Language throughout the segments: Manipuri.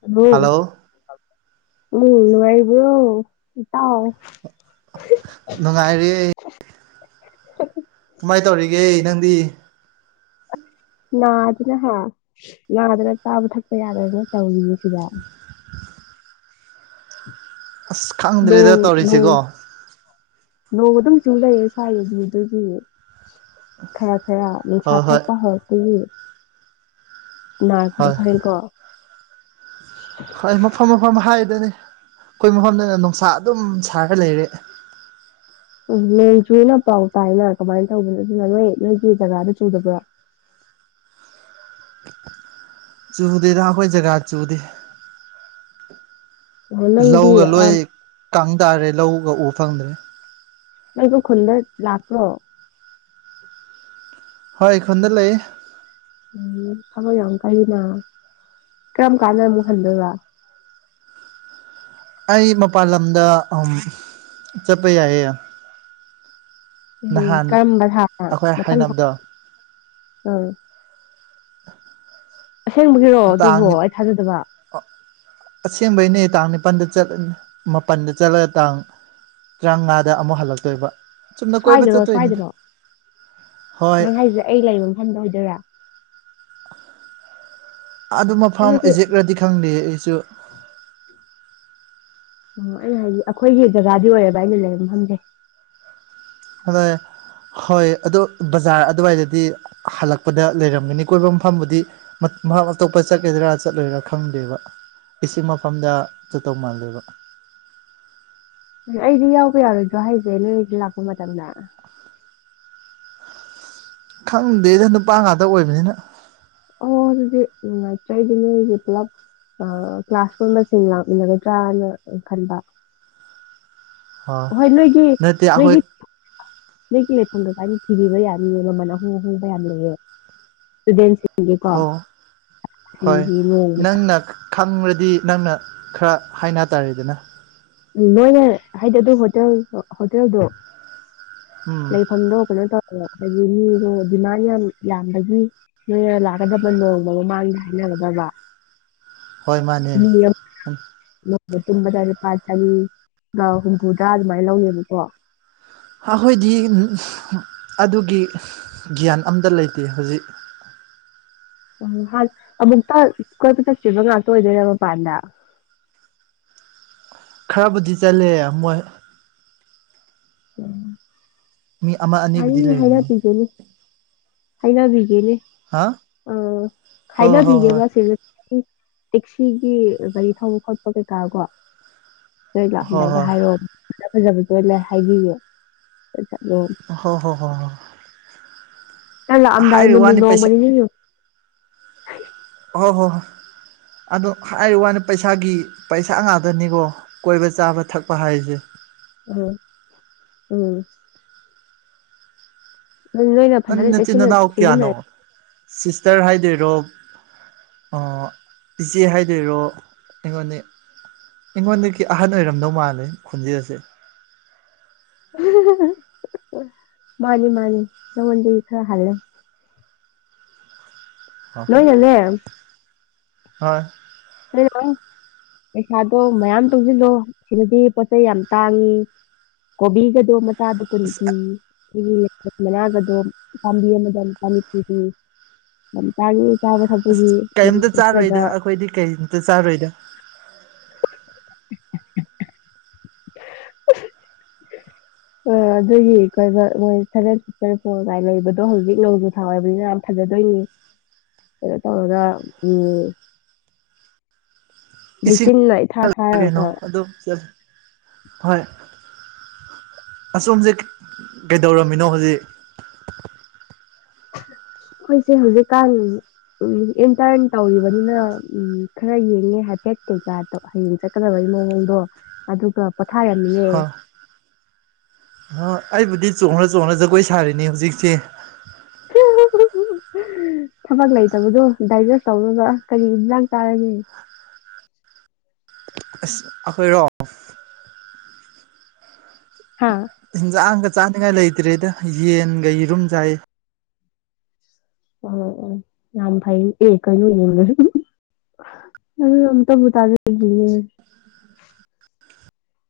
ꯍꯂꯣꯟ ꯍꯜꯂꯣ ꯃꯨꯡ ꯅꯨꯡꯉꯥꯏꯔꯤꯕ꯭ꯔꯣ ꯏꯇꯥꯎ ꯅꯨꯡꯉꯥꯏꯔꯤ ꯀꯃꯥꯏ ꯇꯧꯔꯤꯒꯦ ꯅꯪꯗꯤ ꯅꯥꯗꯅ ꯍꯥ ꯅꯥꯗꯅ ꯆꯥꯕ ꯊꯛꯄ ꯌꯥꯗꯗꯅ ꯇꯧꯔꯤꯌꯦ ꯁꯤꯗ ꯑꯁ ꯈꯪꯗ꯭ꯔꯦꯗ ꯅꯣꯡ ꯇꯧꯔꯤꯁꯤꯀꯣ ꯅꯣꯡ ꯅꯣꯡ ꯑꯗꯨꯝ ꯆꯨ ꯂꯩꯔꯦ ꯁ꯭ꯋꯥꯏꯖꯤꯗꯨꯒꯤ ꯈꯔ ꯈꯔ ꯅꯨꯡꯁꯥ ꯍꯣꯏ ꯍꯣꯏ ꯊꯣꯛꯄ ꯍꯧꯔꯛꯄꯒꯤ ꯍꯣꯏ ꯅꯔꯗꯈꯥꯏꯅꯤꯀꯣ [unintelligible] ꯍꯣꯏ ꯃꯐꯝ ꯃꯐꯝ ꯍꯥꯏꯗꯅꯤ ꯑꯩꯈꯣꯏ ꯃꯐꯝꯗꯅ ꯅꯨꯡꯁꯥ ꯑꯗꯨꯝ ꯁꯥꯔꯒ ꯂꯩꯔꯦ ꯎꯝ ꯅꯣꯡ ꯆꯨꯏꯅ ꯄꯥꯎ ꯇꯥꯏꯅ ꯀꯃꯥꯏꯅ ꯇꯧꯕꯅꯣ ꯑꯗꯨꯅ ꯅꯣꯏ ꯅꯣꯏꯒꯤ ꯖꯒꯥꯗ ꯆꯨꯗꯕ꯭ꯔꯣ ꯆꯨꯗꯦꯗ ꯑꯩꯈꯣꯏ ꯖꯒꯥ ꯆꯨꯗꯦ ꯑꯣ ꯅꯪꯗꯤ ꯂꯧꯒ ꯂꯣꯏ ꯑꯥ ꯀꯪꯇꯥꯥꯔꯦ ꯂꯧꯒ ꯎꯕ ꯐꯪꯗ꯭ꯔꯦ ꯅꯪꯗꯤ ꯈꯨꯜꯗ ꯂꯥꯛꯄ꯭ꯔꯣ ꯍꯣꯏ ꯈꯨꯜꯗ ꯂꯩ ꯎꯝ ꯊꯕꯛ ꯌꯥꯝ ꯀꯟꯂꯤꯅꯥ ꯀꯔꯝ ꯀꯥꯟꯗ ꯑꯃꯨꯛ ꯍꯟꯗꯣꯏꯕ ꯑꯩ ꯃꯄꯥꯟ ꯂꯝꯗ ꯑ ꯆꯠꯄ ꯌꯥꯏꯌꯦ ꯎꯝ ꯅꯍꯥꯟ ꯀꯔꯝꯕ ꯊꯥꯗ ꯑꯩꯈꯣꯏ ꯃꯊꯪ ꯊ ꯍꯥꯏꯅꯕꯗꯣ ꯎꯝ ꯑꯁꯦꯡꯕꯒꯤꯔꯣ ꯇꯥꯡ ꯑꯗꯨꯕꯣ ꯑꯩ ꯊꯥꯖꯗꯕ ꯑꯁꯦꯡꯕꯩꯅꯦ ꯇꯥꯡ ꯅꯤꯄꯥꯜꯗ ꯆꯠꯂꯅꯤ ꯃꯥꯄꯜꯗ ꯆꯠꯂꯒ ꯇꯥꯡ ꯇꯔꯥꯃꯉꯥꯗ ꯑꯃꯨꯛ ꯍꯜꯂꯛꯇꯣꯏꯕ ꯆꯨꯝꯅ ꯀꯣꯏꯕ ꯁ꯭ꯋꯥꯏꯗꯔꯣ ꯆꯠꯇꯣꯏꯅꯤꯗ ꯁ꯭ꯋꯥꯏꯗꯔꯣ ꯍꯣꯏ ꯅꯪ ꯍꯥꯏꯁꯦ ꯑꯩ ꯂꯩꯔꯤꯕ ꯃꯐꯝꯗ ꯑꯣꯏꯗꯣꯏꯔꯥ ꯑꯗꯨ ꯃꯐꯝ ꯅꯠꯇꯦ ꯑꯦꯖꯦꯛꯔꯗꯤ ꯈꯪꯗꯦ ꯑꯩꯁꯨ ꯑꯣ ꯑꯩ ꯍꯥꯏꯗꯤ ꯑꯩꯈꯣꯏꯒꯤ ꯖꯒꯥꯗꯤ ꯑꯣꯏꯌꯦꯕ ꯑꯩꯅ ꯂꯩꯔꯤꯕ ꯃꯐꯝꯖꯦ ꯍꯣꯌꯦ ꯍꯣꯏ ꯑꯗꯣ ꯕꯖꯥꯔ ꯑꯗꯨꯋꯥꯏꯗꯗꯤ ꯍꯜꯂꯛꯄꯗ ꯂꯩꯔꯝꯒꯅꯤ ꯀꯣꯏꯕ ꯃꯐꯝꯕꯨꯗꯤ ꯃꯍꯥꯛ [unintelligible] ꯑꯇꯣꯞꯄ ꯆꯠꯀꯗꯔꯥ ꯆꯠꯂꯣꯏꯔꯥ ꯈꯪꯗꯦꯕ ꯏꯁꯤꯡ ꯃꯐꯝꯗ ꯆꯠꯇꯧ ꯃꯥꯜꯂꯦꯕ ꯑꯩꯗꯤ ꯌꯥꯎꯕ ꯌꯥꯔꯣꯏꯗ꯭ꯔꯣ ꯍꯥꯏꯁꯦ ꯅꯣꯏ ꯂꯥꯛꯄ ꯃꯇꯝꯗ ꯈꯪꯗꯦꯗ ꯅꯨꯄꯥ ꯉꯥꯛꯇ ꯑꯣꯏꯕꯅꯤꯅ ꯑꯣ ꯑꯗꯨꯗꯤ ꯅꯨꯡꯉꯥꯏꯇꯦ ꯑꯩꯗꯤ ꯅꯣꯏꯒꯤ ꯄꯨꯂꯞ ꯀ꯭ꯂꯥꯁ ꯄꯨꯟꯕꯁꯤꯡ ꯂꯥꯛꯃꯤꯟꯅꯒꯗ꯭ꯔꯥꯅ ꯈꯟꯕ ꯑ ꯍꯣꯏ ꯅꯠꯇꯦ ꯑꯈꯣꯏ ꯅꯒꯤ [unintelligible] ꯂꯩꯐꯝꯗ [unintelligible] ꯀꯥꯏꯅ [unintelligible] ꯊꯤꯕꯤꯕ ꯌꯥꯅꯤꯌꯦ ꯃꯃꯜ ꯑꯍꯣꯡ ꯑꯍꯣꯡꯕ ꯌꯥꯝ ꯂꯩꯌꯦ ꯏꯁꯇꯨꯗꯦꯟꯁ ꯁꯤꯦ [unintelligible] ꯄꯥ ꯍꯣ [unintelligible] ꯍꯣꯏ ꯁꯤꯡꯒꯤ ꯅꯣꯡꯃ ꯅꯪꯅ ꯈꯪꯔꯗꯤ ꯅꯪꯅ ꯈ꯭ꯔ ꯍꯥꯏꯅ ꯇꯥꯔꯦꯗꯅ ꯅꯣꯏꯅꯦ ꯍꯥꯏꯗꯤ ꯑꯗꯨ ꯍꯣꯇꯦꯜ ꯍꯣꯇꯦꯜꯗꯣ ꯎꯝ ꯂꯩꯐꯝꯗꯣ ꯀꯩꯅꯣ ꯇꯧꯋꯦꯕ ꯍꯥꯏꯗꯤ ꯃꯤꯗꯣ ꯗꯤꯃꯥꯟ ꯌꯥꯝ ꯌꯥꯝꯕꯒꯤ ꯅꯣꯏꯅ ꯂꯥꯛꯀꯗꯕ ꯅꯣꯡꯃ ꯃꯃꯥꯡꯗ ꯍꯥꯏꯅꯒꯗꯕ ꯍꯣꯏ ꯃꯥꯅꯦ ꯄ [unintelligible] ꯆꯍꯤ [unintelligible] ꯍꯨꯝꯐꯨꯇꯔꯥ ꯑꯗꯨꯃꯥꯏ ꯂꯧꯅꯦꯕꯀꯣ ꯑꯈꯣꯏꯗꯤ ꯑꯗꯨꯒꯤ ꯒ꯭ꯌꯥꯟ ꯑꯝꯇ ꯂꯩꯇꯦ ꯍꯧꯖꯤꯛ ꯑꯣ ꯍꯥꯏ ꯑꯃꯨꯛꯇ ꯀꯣꯏꯕ ꯆꯠꯇ꯭ꯔꯤꯕ ꯉꯥꯛꯇ ꯑꯣꯏꯗꯣꯏꯔ ꯃꯄꯥꯟꯗ ꯈ꯭ꯔꯕꯨꯗꯤ ꯆꯠꯂꯦ ꯃꯣꯏ ꯃꯤ ꯑꯃ ꯑ ꯑꯅꯤꯕꯨꯗꯤ [unintelligible] ꯍꯩꯅ ꯂꯩꯕꯅꯤ [unintelligible] ꯇꯤꯒꯦꯅꯤ [unintelligible] ꯍꯥꯏꯅꯥꯕꯤꯒꯦꯅꯤ ꯍꯥ ꯑ ꯍꯣꯏ ꯍꯣꯏ ꯍꯥꯏꯅꯕꯤꯒꯦꯕ ꯑꯁꯤ ꯇꯦꯛꯁꯤꯒꯤ ꯒꯥꯔꯤ ꯊꯧꯕ ꯈꯣꯠꯄ ꯀꯩꯀꯥ ꯀꯣ ꯅꯣꯏ ꯍꯣꯏ ꯍꯣꯏ ꯂꯥꯛꯑꯝꯗꯥꯏꯗ ꯍꯣꯏ ꯍꯥꯏꯔꯣꯕ ꯐꯖ ꯐꯖꯕꯗꯣ ꯂꯣꯏꯅ ꯍꯥꯏꯕꯤꯌꯦ ꯑꯗꯨꯝ [unintelligible] ꯍꯣꯏ ꯍꯣꯏ ꯍꯣꯏ ꯍꯣꯏ ꯍꯣꯏ ꯂꯥꯛꯑꯝꯗꯥꯏ ꯍꯥꯏꯔꯤ ꯅꯨꯃꯤꯠ ꯋꯥꯅꯤ ꯅꯣꯡꯃ ꯄꯩꯁꯥ ꯅꯤꯅꯤ ꯍꯣꯏ ꯍꯣꯏ ꯍꯣꯏ ꯑꯗꯨ ꯍꯥꯏ ꯋꯥꯅꯤ ꯄꯩꯁꯥꯒꯤ ꯄꯩꯁꯥ ꯉꯥꯛꯗꯅꯤꯀꯣ ꯀꯣꯏꯕ ꯆꯥꯕ ꯊꯛꯄ ꯍꯥꯏꯁꯦ ꯎꯝ ꯎꯝ ꯑꯗꯨ ꯅꯣꯏꯅ ꯅꯪ ꯐꯖꯅ ꯅꯆꯤꯟ ꯆꯦꯛꯁꯤꯜꯂ ꯅꯅꯥꯎ ꯀꯌꯥꯅꯣ ꯁꯤꯖꯤꯟꯅꯔꯦ ꯁꯤꯁꯇꯔ ꯍꯥꯏꯗꯣꯏꯔꯣ ꯑꯥ ꯏꯆꯦ ꯍꯥꯏꯗꯣꯏꯔꯣ ꯑꯩꯉꯣꯟꯅꯦ ꯑꯩꯉꯣꯟꯗꯒꯤ ꯑꯍꯟ ꯑꯣꯏꯔꯝꯗꯧ ꯃꯥꯜꯂꯦ ꯈꯣꯟꯖꯦꯜꯁꯤ [unintelligible] ꯃꯥꯅꯤ ꯃꯥꯅꯤ ꯅꯉꯣꯟꯗꯒꯤ ꯈꯔ ꯍꯜꯂꯦ ꯍꯣ ꯅꯣꯏꯅꯅꯦ ꯍꯣꯏ ꯍꯣꯏ ꯂꯩꯔꯀꯪ ꯄꯩꯁꯥꯗꯣ ꯃꯌꯥꯝ ꯇꯣꯡꯁꯤꯜꯂꯣ ꯁꯤꯗꯗꯤ ꯄꯣꯠ ꯆꯩꯩ ꯌꯥꯝ ꯇꯥꯡꯉꯤ ꯀꯣꯕꯤꯒꯥꯗꯨ ꯃꯆꯥꯗꯨ ꯑꯁ ꯀꯨꯟꯄꯤ ꯁꯤꯒꯤ ꯂꯦꯇꯨꯁ ꯃꯅꯥꯒꯗꯣ ꯄꯥꯝꯕꯤ ꯑꯃꯗ ꯂꯨꯄꯥ ꯅꯤꯐꯨ ꯄꯤ ꯂꯝꯇꯒꯤ ꯆꯥꯕ ꯊꯛꯄꯒꯤ ꯑꯁ [unintelligible] ꯀꯩꯝꯇ ꯆꯥꯔꯣꯏꯗ ꯑꯩꯈꯣꯏꯗꯤ ꯀꯩꯝꯇ ꯆꯥꯔꯣꯏꯗ [unintelligible] ꯑ ꯑꯗꯒꯤ ꯀꯣꯏꯕ ꯃꯣꯏ ꯁꯚꯦꯟ ꯁꯤꯁꯇꯔ ꯁꯣꯒꯥꯏ ꯂꯩꯕꯗꯣ ꯍꯧꯖꯤꯛ ꯂꯩꯕ ꯍꯣꯏ ꯑꯗꯨꯗ ꯌꯥꯝ ꯐꯖꯗꯣꯏꯅꯤ ꯀꯩꯅꯣ ꯇꯧꯔꯒ ꯎꯝ ꯏꯁꯤꯡ ꯂꯩꯆꯤꯟꯅ ꯏꯊꯥ ꯊꯥꯔꯒꯀꯣ [unintelligible] ꯑꯗꯨꯝ ꯆꯠ ꯍꯣꯏ ꯑꯁꯣꯝꯁꯦ ꯀꯩꯗꯧꯔꯝꯃꯤꯅꯣ ꯍꯧꯖꯤ ꯈꯣꯏꯁꯦ ꯍꯧꯖꯤꯛꯀꯥꯟ ꯎꯝ ꯏꯟꯇꯔꯟ ꯇꯧꯔꯤꯕꯅꯤꯅ ꯎꯝ ꯈꯔ ꯌꯦꯡꯉꯦ ꯍꯥꯏꯐꯦꯠ ꯀꯩꯀꯥ ꯗꯣ ꯍꯌꯦꯡ ꯆꯠꯀꯗꯕ [unintelligible] ꯗꯣ ꯑꯗꯨꯒ ꯄꯣꯊꯥꯔꯝꯃꯤꯌꯦ ꯍꯣ ꯑꯩꯕꯨꯗꯤ ꯆꯣꯡꯔ ꯆꯣꯡꯔ ꯖꯒꯣꯏ ꯁꯥꯔꯤꯅꯦ ꯍꯧꯖꯤꯛꯁꯦ ꯊꯕꯛ ꯂꯩꯇꯕꯗꯣ ꯗꯥꯏꯖꯦꯁ ꯇꯧꯔꯒ ꯀꯔꯤ ꯏꯟꯖꯥꯡ ꯆꯥꯔꯒꯦ ꯑꯈꯣꯏꯔꯣ ꯍꯥꯥ ꯍꯦꯟꯖꯥꯡꯒ ꯆꯥꯅꯤꯉꯥꯏ ꯂꯩꯇ꯭ꯔꯦꯗ ꯌꯦꯟꯒ ꯌꯦꯔꯨꯝ ꯆꯥꯏꯌꯦ ꯑꯣ ꯑꯣ ꯌꯥꯝ ꯐꯩꯌꯦ ꯑꯦ ꯀꯩꯅꯣ ꯅ [unintelligible] [unintelligible] ꯑꯝꯇꯕꯨ ꯇꯥꯖꯗ꯭ꯔꯤ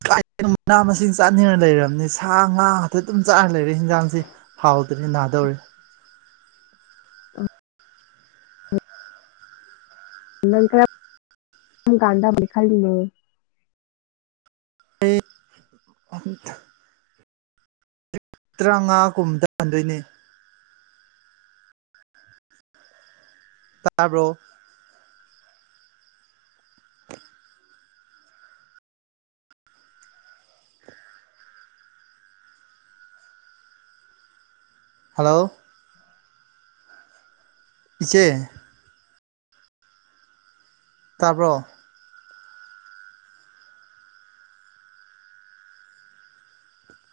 ꯀꯥꯏꯅꯣ ꯃꯅꯥ ꯃꯁꯤꯡ ꯆꯥꯅꯤꯡꯔ ꯂꯩꯔꯝꯅꯤ ꯁꯥ ꯉꯥ ꯉꯥꯛꯇ ꯑꯗꯨꯝ ꯆꯥꯔ ꯂꯩꯔꯦ ꯍꯦꯟꯖꯥꯡꯁꯤ ꯍꯥꯎꯇ꯭ꯔꯦ ꯅꯥꯗꯧꯔꯦ ꯅꯣꯏ ꯀꯔꯝ ꯀꯥꯟꯗꯕꯨꯗꯤ ꯈꯜꯂꯤꯅꯣ ꯑꯩ [unintelligible] ꯇ꯭ꯔꯥꯉꯥꯒꯨꯝꯗ ꯍꯟꯗꯣꯏꯅꯦ ꯇꯥ ꯕ꯭ꯔꯣ [unintelligible] ꯍꯜꯂꯣ ꯏꯆꯦ ꯇꯥꯕ꯭ꯔꯣ